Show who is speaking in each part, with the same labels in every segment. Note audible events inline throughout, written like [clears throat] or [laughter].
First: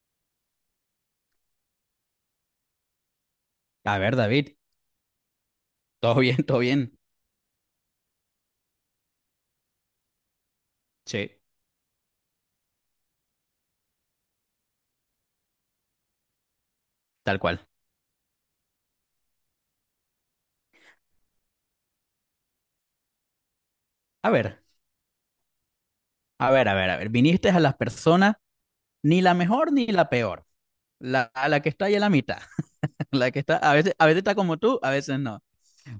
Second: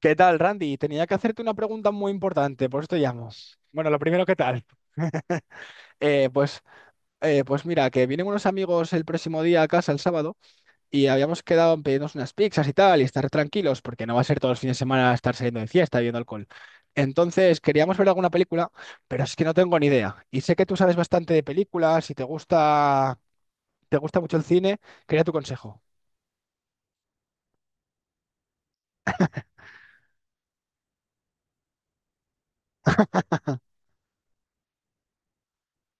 Speaker 1: ¿Qué tal, Randy? Tenía que hacerte una pregunta muy importante, por eso te llamo. Bueno, lo
Speaker 2: A ver,
Speaker 1: primero, ¿qué
Speaker 2: David,
Speaker 1: tal?
Speaker 2: todo [laughs]
Speaker 1: Eh,
Speaker 2: bien, todo
Speaker 1: pues,
Speaker 2: bien.
Speaker 1: pues mira, que vienen unos amigos el próximo día a casa, el sábado, y
Speaker 2: Sí,
Speaker 1: habíamos quedado en pedirnos unas pizzas y tal, y estar tranquilos, porque no va a ser todos los fines de semana estar saliendo de fiesta, bebiendo alcohol.
Speaker 2: tal
Speaker 1: Entonces,
Speaker 2: cual.
Speaker 1: queríamos ver alguna película, pero es que no tengo ni idea. Y sé que tú sabes bastante de películas y te gusta
Speaker 2: A
Speaker 1: mucho el
Speaker 2: ver,
Speaker 1: cine, quería tu consejo.
Speaker 2: a ver, a ver, a ver. Viniste a las personas, ni la mejor ni la peor. A la que está ahí en la mitad. [laughs] La que está, a veces está como tú, a veces no.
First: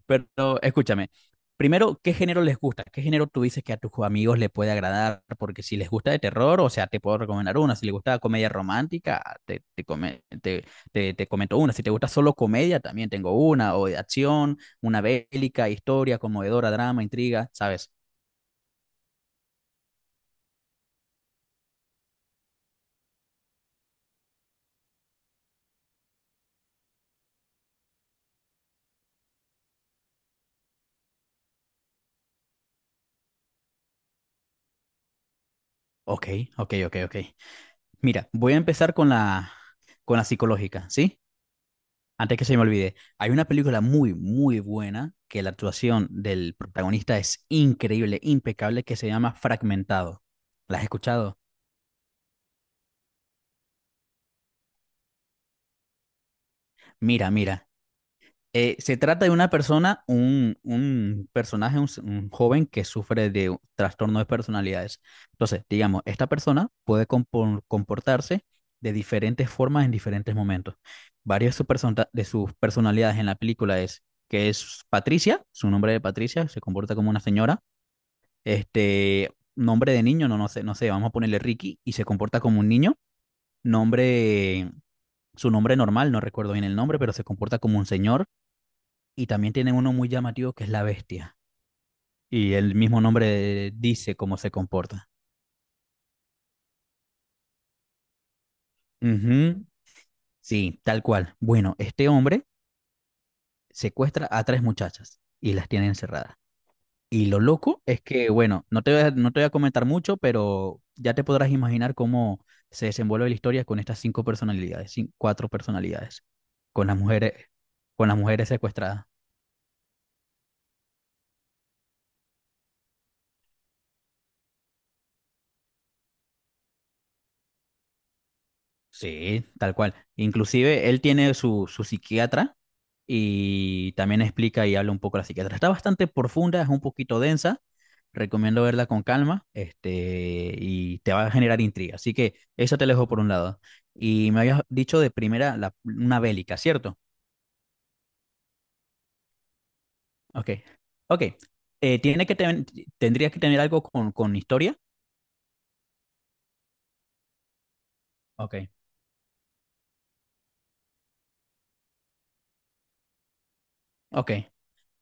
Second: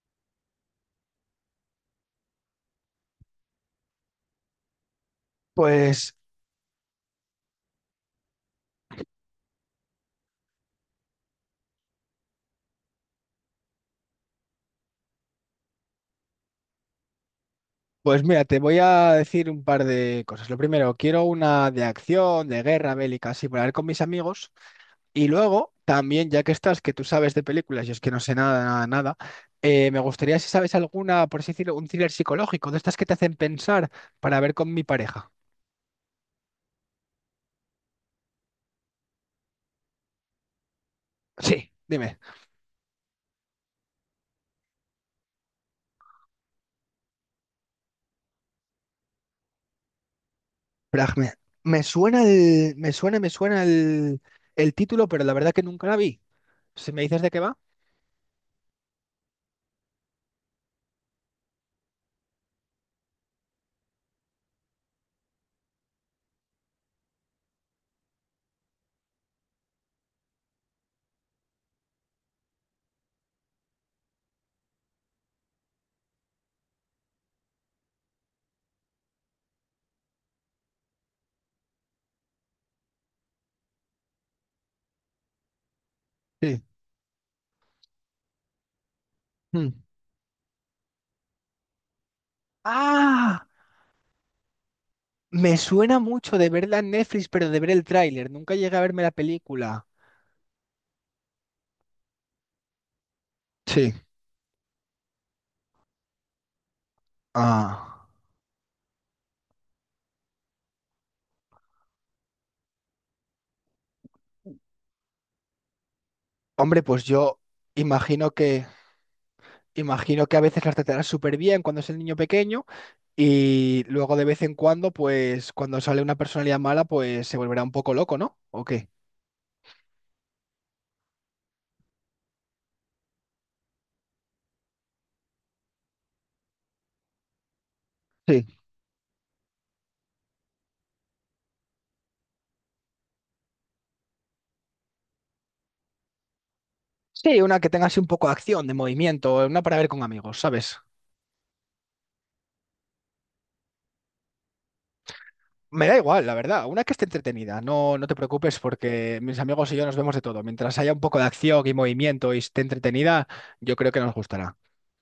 Speaker 2: Pero escúchame, primero, ¿qué género les gusta? ¿Qué género tú dices que a tus amigos le puede agradar? Porque si les gusta
Speaker 1: Pues.
Speaker 2: de terror, o sea, te puedo recomendar una. Si les gusta comedia romántica, te comento una. Si te gusta solo comedia, también tengo una. O de acción, una bélica, historia, conmovedora, drama, intriga, ¿sabes?
Speaker 1: Pues mira, te voy a decir un par de cosas. Lo primero, quiero una de acción, de guerra bélica, así para ver con mis amigos. Y luego, también, ya que estás, que tú sabes de películas, yo es que no sé nada, nada, nada, me gustaría si sabes alguna, por así decirlo, un thriller psicológico, de estas que te hacen pensar para ver con mi pareja.
Speaker 2: Ok, ok, ok, ok. Mira, voy a empezar con la psicológica, ¿sí?
Speaker 1: Sí, dime.
Speaker 2: Antes que se me olvide, hay una película muy, muy buena que la actuación del protagonista es increíble, impecable, que se llama Fragmentado. ¿La has
Speaker 1: Fragme.
Speaker 2: escuchado?
Speaker 1: Me suena el título, pero la verdad que nunca la vi. Si me dices de
Speaker 2: Mira,
Speaker 1: qué va.
Speaker 2: mira. Se trata de una persona, un personaje, un joven que sufre de un trastorno de personalidades. Entonces, digamos, esta persona puede comportarse de diferentes formas en diferentes momentos. Varias de sus personalidades en la película es que es Patricia, su nombre de Patricia, se comporta como una señora. Este, Nombre de niño, no, no sé, vamos a ponerle Ricky y se comporta como un niño. Nombre, su nombre normal, no recuerdo
Speaker 1: Sí.
Speaker 2: bien el nombre, pero se comporta como un señor. Y también
Speaker 1: Mm.
Speaker 2: tienen uno muy llamativo que es la bestia. Y el mismo
Speaker 1: ¡Ah!
Speaker 2: nombre dice cómo se comporta.
Speaker 1: Me suena mucho de verla en Netflix, pero de ver el tráiler. Nunca llegué a verme la
Speaker 2: Ujú.
Speaker 1: película.
Speaker 2: Sí, tal cual. Bueno, este hombre
Speaker 1: Sí.
Speaker 2: secuestra a tres muchachas y las tiene encerradas. Y lo loco es
Speaker 1: Ah.
Speaker 2: que, bueno, no te voy a comentar mucho, pero ya te podrás imaginar cómo se desenvuelve la historia con estas cinco personalidades, cuatro personalidades,
Speaker 1: Hombre,
Speaker 2: con las
Speaker 1: pues
Speaker 2: mujeres,
Speaker 1: yo
Speaker 2: con las
Speaker 1: imagino
Speaker 2: mujeres
Speaker 1: que
Speaker 2: secuestradas.
Speaker 1: imagino que a veces las tratarán súper bien cuando es el niño pequeño y luego de vez en cuando, pues cuando sale una personalidad mala, pues se volverá un poco loco, ¿no? ¿O qué?
Speaker 2: Sí, tal cual. Inclusive él tiene su psiquiatra y también explica y habla un poco de la psiquiatra. Está bastante profunda, es un poquito densa.
Speaker 1: Sí.
Speaker 2: Recomiendo verla con calma, y te va a generar intriga. Así que eso te lo dejo por un lado. Y me habías dicho de primera una bélica, ¿cierto?
Speaker 1: Sí, una que tenga así un poco de acción, de movimiento, una para ver con amigos,
Speaker 2: Ok.
Speaker 1: ¿sabes?
Speaker 2: Ok. Eh, ¿tiene que ten- tendría que tener algo con historia?
Speaker 1: Me da igual, la verdad. Una que esté entretenida. No, no te
Speaker 2: Ok.
Speaker 1: preocupes porque mis amigos y yo nos vemos de todo. Mientras haya un poco de acción y movimiento y esté entretenida, yo creo que nos
Speaker 2: Ok.
Speaker 1: gustará.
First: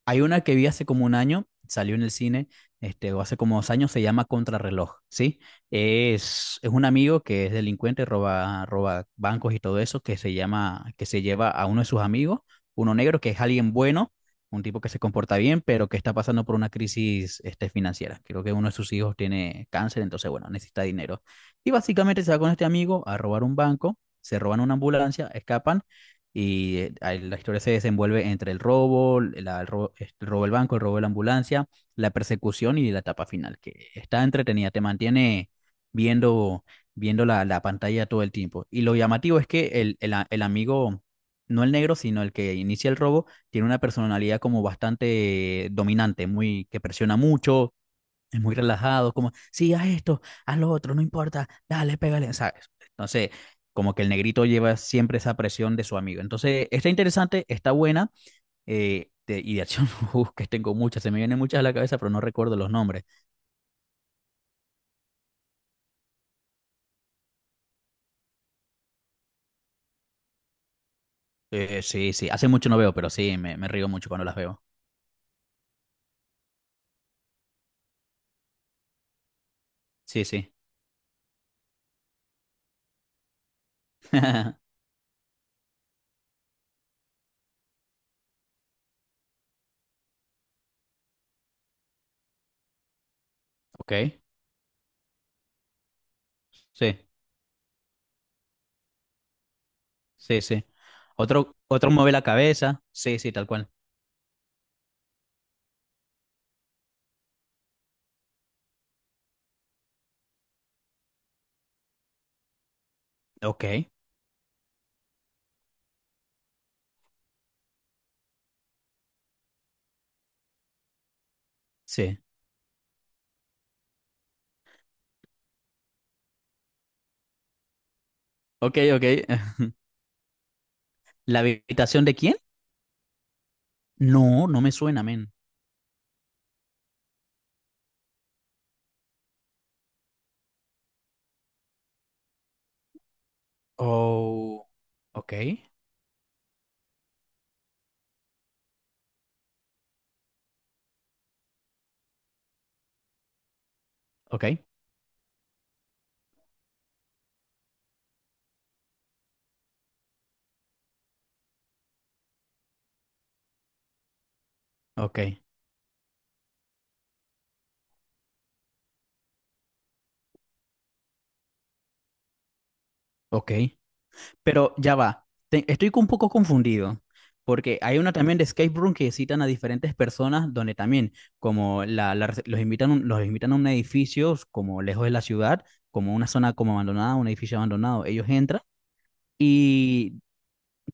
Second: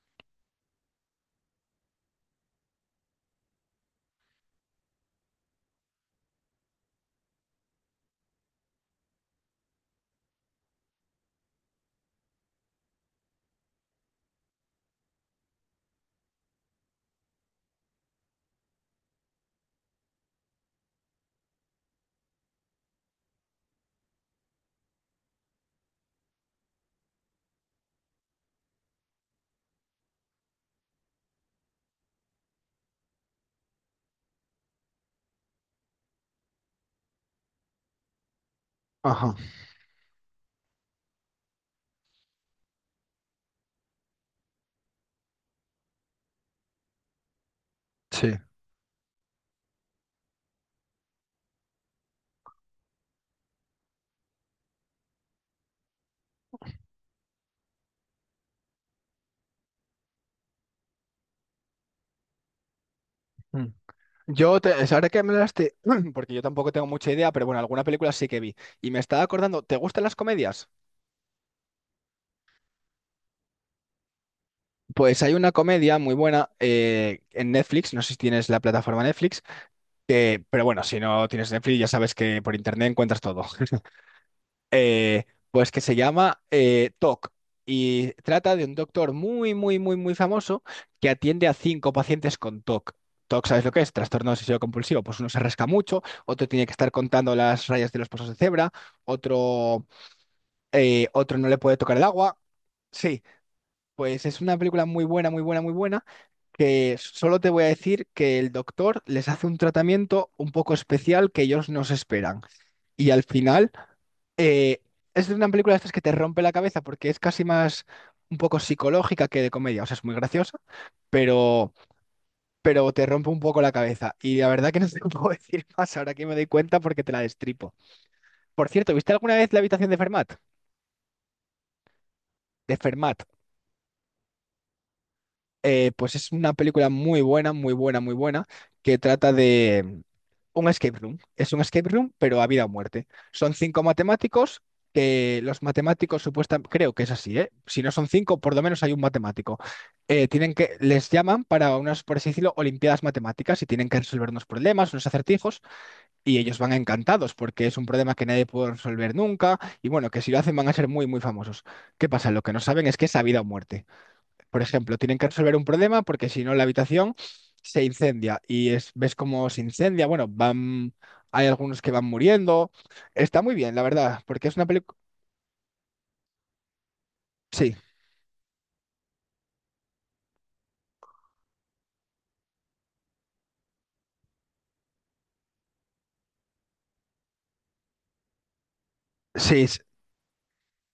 Speaker 2: Hay una que vi hace como un año, salió en el cine, o hace como 2 años, se llama Contrarreloj, ¿sí? Es un amigo que es delincuente, roba bancos y todo eso, que se lleva a uno de sus amigos, uno negro, que es alguien bueno, un tipo que se comporta bien, pero que está pasando por una crisis, financiera. Creo que uno de sus hijos tiene cáncer, entonces, bueno, necesita dinero. Y básicamente se va con este amigo a robar un banco, se roban una ambulancia, escapan y ahí la historia se desenvuelve entre el robo del banco, el robo de la ambulancia, la persecución y la etapa final, que está entretenida, te mantiene viendo, viendo la pantalla todo el tiempo. Y lo
Speaker 1: Ajá,
Speaker 2: llamativo es que el amigo, no el negro, sino el que inicia el robo, tiene una personalidad como bastante dominante, muy, que presiona mucho.
Speaker 1: sí.
Speaker 2: Es muy relajado, como, sí, haz esto, haz lo otro, no importa, dale, pégale, ¿sabes? Entonces, como que el negrito lleva siempre esa presión de su amigo. Entonces, está interesante, está buena, y de acción, [laughs] uf, que tengo muchas, se me vienen muchas a la cabeza, pero no recuerdo los nombres.
Speaker 1: Mm. Es ahora que me hablaste, [clears throat] porque yo tampoco tengo mucha idea, pero bueno, alguna película sí que vi. Y me estaba acordando, ¿te gustan las comedias?
Speaker 2: Sí, sí, hace mucho no veo, pero sí, me río mucho cuando las veo.
Speaker 1: Pues hay una comedia muy buena en Netflix, no sé si tienes la plataforma Netflix,
Speaker 2: Sí, sí.
Speaker 1: pero bueno, si no tienes Netflix ya sabes que por internet encuentras todo.
Speaker 2: [laughs]
Speaker 1: eh, pues que se llama TOC y trata de un doctor muy, muy, muy, muy famoso que atiende a cinco pacientes con TOC. TOC, ¿sabes lo que es?
Speaker 2: Ok,
Speaker 1: Trastorno obsesivo compulsivo. Pues uno se rasca mucho, otro tiene que estar
Speaker 2: sí,
Speaker 1: contando las rayas de los pasos de cebra, otro,
Speaker 2: sí, sí.
Speaker 1: otro no
Speaker 2: Otro,
Speaker 1: le puede
Speaker 2: otro
Speaker 1: tocar el
Speaker 2: mueve la
Speaker 1: agua.
Speaker 2: cabeza, sí,
Speaker 1: Sí,
Speaker 2: sí, tal cual.
Speaker 1: pues es una película muy buena, muy buena, muy buena, que solo te voy a decir que el doctor les hace un tratamiento un poco especial que ellos no se esperan. Y al
Speaker 2: Ok,
Speaker 1: final eh, es una película de estas que te rompe la cabeza porque es casi más un poco psicológica que de comedia. O sea, es muy graciosa, pero,
Speaker 2: sí.
Speaker 1: pero te rompe un poco la cabeza. Y la verdad que no te [laughs] puedo decir más ahora que me doy cuenta porque te la destripo. Por
Speaker 2: Ok,
Speaker 1: cierto,
Speaker 2: ok.
Speaker 1: ¿viste alguna vez La
Speaker 2: [laughs]
Speaker 1: habitación de Fermat?
Speaker 2: ¿La habitación de quién?
Speaker 1: De Fermat.
Speaker 2: No, no me suena, men.
Speaker 1: Pues es una película muy buena, muy buena, muy buena, que trata de un escape room. Es un escape room, pero a vida o muerte. Son cinco matemáticos,
Speaker 2: Oh, ok,
Speaker 1: que los matemáticos supuestamente, creo que es así, ¿eh? Si no son cinco, por lo menos hay un matemático. Tienen que, les llaman para unas, por así decirlo, olimpiadas matemáticas y tienen que resolver
Speaker 2: ok,
Speaker 1: unos problemas, unos acertijos, y ellos van encantados porque es un problema que nadie puede resolver nunca, y bueno, que si lo hacen van a ser muy, muy famosos. ¿Qué pasa? Lo que no saben es que es a vida o muerte. Por ejemplo, tienen
Speaker 2: ok,
Speaker 1: que resolver un problema porque si no la habitación se incendia y es, ves cómo se incendia. Bueno, van, hay algunos que van muriendo. Está
Speaker 2: ok.
Speaker 1: muy bien, la verdad, porque es una
Speaker 2: Pero ya
Speaker 1: película...
Speaker 2: va, estoy un poco confundido,
Speaker 1: Sí,
Speaker 2: porque hay una también de escape room que citan a diferentes personas, donde también, como los invitan, a los invitan a un edificio, como lejos de la ciudad, como una zona como abandonada, un edificio abandonado, ellos entran.
Speaker 1: sí,
Speaker 2: Y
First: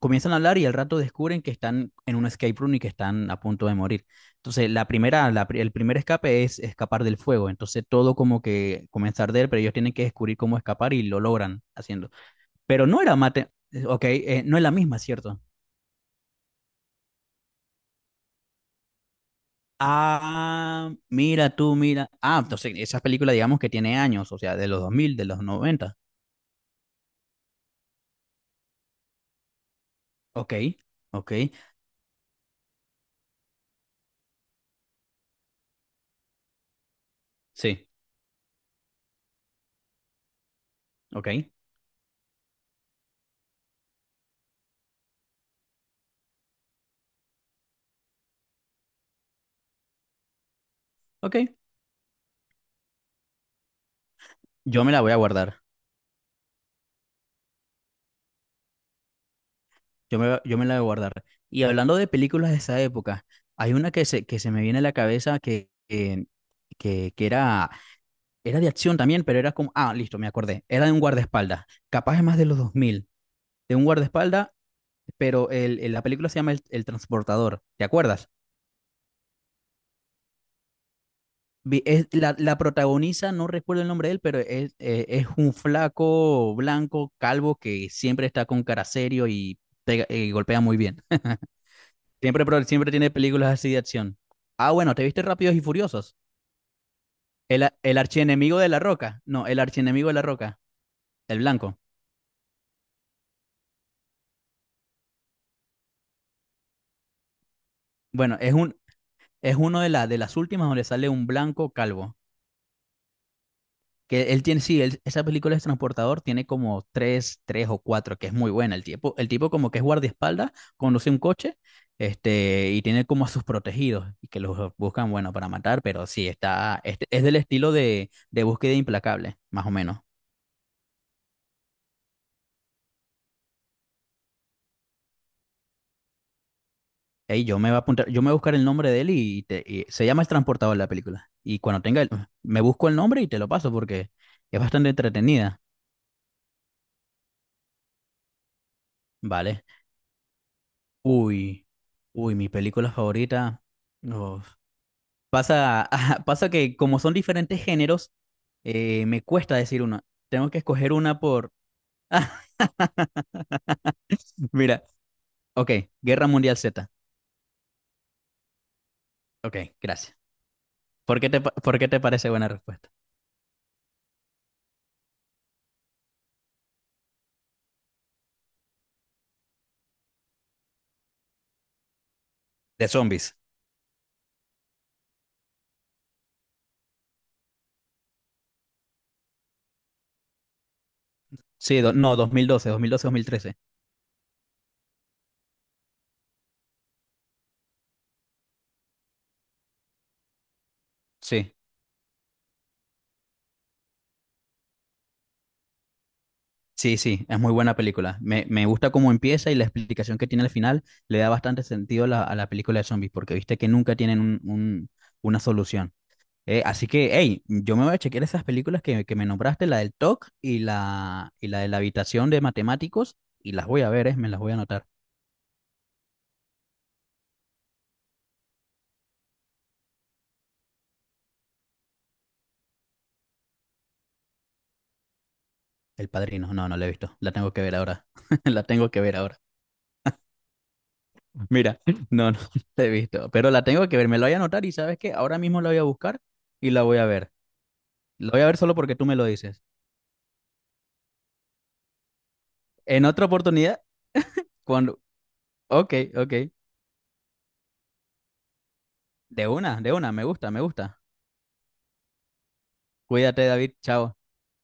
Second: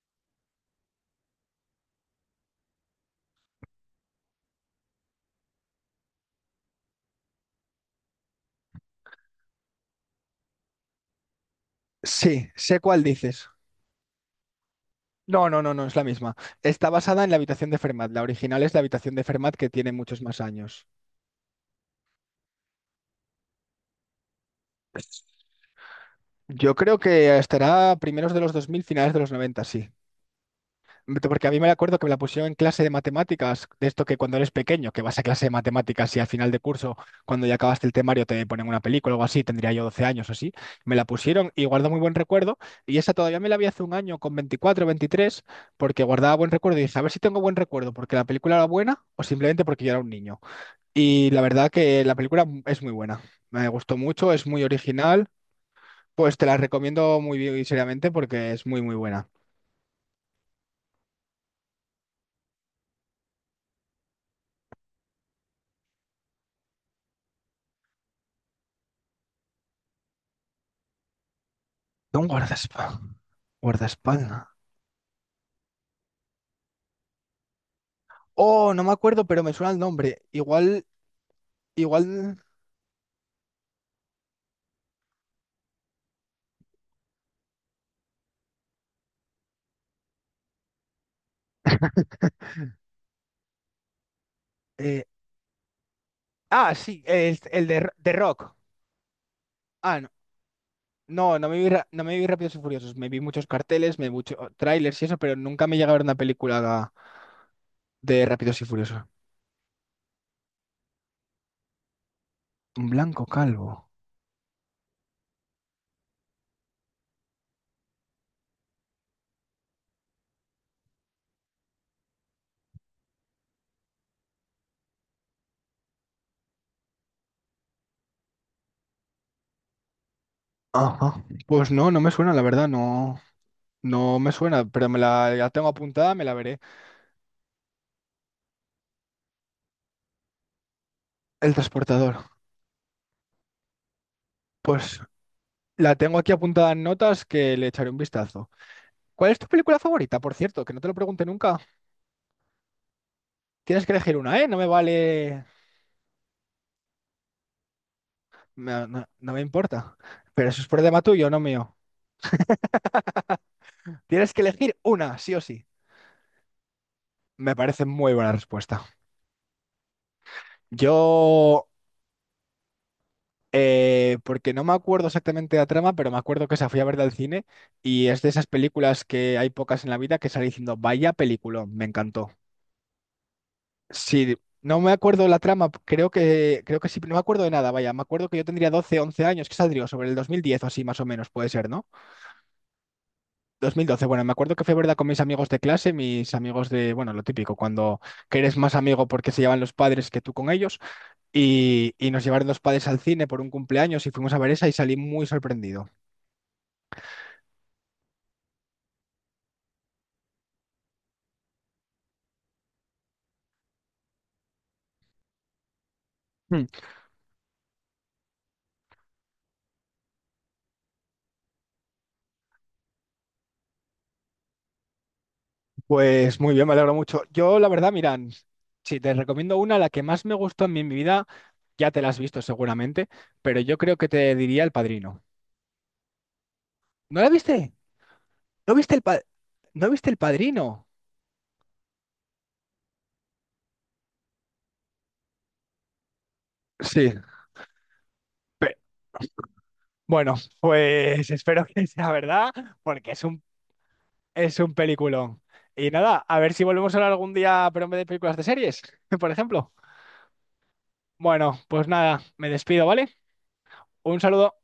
Speaker 2: comienzan a hablar y al rato descubren que están en un escape room y que están a punto de morir. Entonces, la primera, la pri- el primer escape es escapar del fuego. Entonces, todo como que comienza a arder, pero ellos tienen que descubrir cómo escapar y lo logran haciendo.
Speaker 1: sí, sé
Speaker 2: Pero no
Speaker 1: cuál
Speaker 2: era
Speaker 1: dices.
Speaker 2: mate, ok, no es la misma, ¿cierto?
Speaker 1: No, no, no, no, es la misma. Está basada en la habitación de Fermat. La original es la habitación de Fermat que tiene muchos más años.
Speaker 2: Ah, mira tú, mira. Ah, entonces, esa película, digamos que tiene años, o sea, de los 2000 de los noventa.
Speaker 1: Yo creo que estará primeros de los 2000 finales de los 90. Sí.
Speaker 2: Ok, ok,
Speaker 1: Porque a mí me acuerdo que me la pusieron en clase de matemáticas, de esto que cuando eres pequeño, que vas a clase de matemáticas y al final de curso, cuando ya acabaste
Speaker 2: sí,
Speaker 1: el temario, te ponen una película o algo así, tendría yo 12 años o así. Me la
Speaker 2: ok,
Speaker 1: pusieron y guardo muy buen recuerdo. Y esa todavía me la vi hace un año con 24, 23, porque guardaba buen recuerdo y dije, a ver si tengo buen recuerdo, porque la película era buena o simplemente porque yo era un niño. Y
Speaker 2: ok.
Speaker 1: la verdad que la película es muy buena. Me gustó mucho, es muy
Speaker 2: Yo me la voy a
Speaker 1: original.
Speaker 2: guardar.
Speaker 1: Pues te la recomiendo muy bien y seriamente porque es muy, muy buena.
Speaker 2: Yo me la voy a guardar. Y hablando de películas de esa época, hay una que se me viene a la cabeza que era de acción también, pero era como, ah, listo, me acordé, era de un guardaespaldas, capaz
Speaker 1: De
Speaker 2: es
Speaker 1: un
Speaker 2: más de los dos
Speaker 1: guardaespaldas.
Speaker 2: mil de un
Speaker 1: Guardaespaldas.
Speaker 2: guardaespaldas, pero la película se llama El Transportador, ¿te acuerdas?
Speaker 1: Oh, no me acuerdo, pero me suena el nombre. Igual,
Speaker 2: Vi- es- la,
Speaker 1: igual.
Speaker 2: la protagoniza, no recuerdo el nombre de él, pero es un flaco blanco, calvo, que siempre está con cara serio y golpea muy bien.
Speaker 1: [laughs]
Speaker 2: Siempre tiene películas así de acción. Ah, bueno, ¿te
Speaker 1: eh,
Speaker 2: viste Rápidos y Furiosos?
Speaker 1: Ah, sí, el,
Speaker 2: El,
Speaker 1: el
Speaker 2: a-
Speaker 1: de,
Speaker 2: el
Speaker 1: de Rock.
Speaker 2: archienemigo de La Roca. No, el
Speaker 1: Ah,
Speaker 2: archienemigo
Speaker 1: no.
Speaker 2: de La Roca.
Speaker 1: No,
Speaker 2: El blanco.
Speaker 1: no me vi Rápidos y Furiosos. Me vi muchos carteles, me vi muchos trailers y eso, pero nunca me llega a ver una película de
Speaker 2: Bueno, es
Speaker 1: Rápidos y
Speaker 2: un,
Speaker 1: Furiosos.
Speaker 2: es uno de, la, de las últimas donde sale un blanco calvo.
Speaker 1: Un blanco calvo.
Speaker 2: Que él tiene, sí, esa película es Transportador, tiene como tres, tres o cuatro, que es muy buena. El tipo como que es guardaespaldas, conduce un coche, y tiene como a sus protegidos, y que los buscan, bueno, para matar, pero sí, está, es del estilo de, Búsqueda Implacable, más o menos.
Speaker 1: Ajá. Pues no, no me suena, la verdad, no. No me suena, pero me la tengo apuntada, me la veré.
Speaker 2: Ey, yo me voy a apuntar, yo me voy a buscar el nombre de él y se llama El Transportador la película.
Speaker 1: El
Speaker 2: Y cuando tenga el,
Speaker 1: transportador.
Speaker 2: me busco el nombre y te lo paso porque es bastante
Speaker 1: Pues
Speaker 2: entretenida.
Speaker 1: la tengo aquí apuntada en notas que le echaré un vistazo. ¿Cuál es tu
Speaker 2: Vale.
Speaker 1: película favorita, por cierto? Que no te lo pregunte nunca.
Speaker 2: Uy, uy, mi película favorita.
Speaker 1: Tienes que elegir una,
Speaker 2: Uf.
Speaker 1: ¿eh? No me vale...
Speaker 2: Pasa, [laughs] pasa que como son diferentes géneros,
Speaker 1: No,
Speaker 2: me
Speaker 1: no me
Speaker 2: cuesta decir
Speaker 1: importa.
Speaker 2: una.
Speaker 1: Pero
Speaker 2: Tengo que
Speaker 1: eso es
Speaker 2: escoger
Speaker 1: problema
Speaker 2: una
Speaker 1: tuyo, no
Speaker 2: por.
Speaker 1: mío.
Speaker 2: [laughs] Ah,
Speaker 1: Tienes que elegir
Speaker 2: mira.
Speaker 1: una, sí o sí.
Speaker 2: Ok, Guerra Mundial Z.
Speaker 1: Me parece muy buena respuesta.
Speaker 2: Ok, gracias. ¿Por qué te, pa-
Speaker 1: Yo...
Speaker 2: por qué te parece buena respuesta?
Speaker 1: Porque no me acuerdo exactamente la trama, pero me acuerdo que esa fui a verla al cine y es de esas películas que hay pocas en la vida que salí diciendo, vaya peliculón, me encantó.
Speaker 2: De zombies.
Speaker 1: Sí, no me acuerdo la trama, creo que sí, no me acuerdo de nada, vaya, me acuerdo que yo tendría 12 11 años, que saldría sobre el 2010 o así más o menos, puede ser,
Speaker 2: Sí,
Speaker 1: ¿no?
Speaker 2: no, 2012, 2012, 2013.
Speaker 1: 2012. Bueno, me acuerdo que fue verdad con mis amigos de clase, mis amigos de, bueno, lo típico, cuando que eres más amigo porque se llevan los padres que tú con ellos,
Speaker 2: Sí.
Speaker 1: y nos llevaron los padres al cine por un cumpleaños y fuimos a ver esa y salí muy sorprendido.
Speaker 2: Sí, sí, es muy buena película. Me gusta cómo empieza y la explicación que tiene al final le da bastante sentido a la película de zombies, porque viste que nunca tienen una solución.
Speaker 1: Hmm.
Speaker 2: Así que, hey, yo me voy a chequear esas películas que me nombraste, la del TOC y y la de la habitación de matemáticos, y las voy a ver, me las voy a anotar.
Speaker 1: Pues muy bien, me alegro mucho. Yo, la verdad, mira, si te recomiendo una, la que más me gustó a mí en mi vida, ya te la has visto seguramente, pero yo creo que te diría El Padrino.
Speaker 2: El Padrino, no, no la he visto,
Speaker 1: ¿No la
Speaker 2: la tengo que
Speaker 1: viste?
Speaker 2: ver ahora, [laughs] la
Speaker 1: ¿No
Speaker 2: tengo
Speaker 1: viste el
Speaker 2: que ver
Speaker 1: pa-
Speaker 2: ahora.
Speaker 1: ¿No viste El Padrino?
Speaker 2: Mira, no, no [laughs] la he visto, pero la tengo que ver, me la voy a anotar y sabes que ahora mismo la voy a buscar y la voy a
Speaker 1: Sí.
Speaker 2: ver. La voy a ver solo
Speaker 1: Pe-
Speaker 2: porque tú me lo dices.
Speaker 1: bueno, pues espero que sea verdad,
Speaker 2: En
Speaker 1: porque es
Speaker 2: otra
Speaker 1: un,
Speaker 2: oportunidad,
Speaker 1: es un
Speaker 2: cuando...
Speaker 1: peliculón. Y
Speaker 2: Ok,
Speaker 1: nada,
Speaker 2: ok.
Speaker 1: a ver si volvemos a hablar algún día, pero en vez de películas de series, [laughs] por ejemplo.
Speaker 2: De una, me gusta, me gusta.
Speaker 1: Bueno, pues nada, me despido, ¿vale?
Speaker 2: Cuídate, David, chao.
Speaker 1: Un saludo.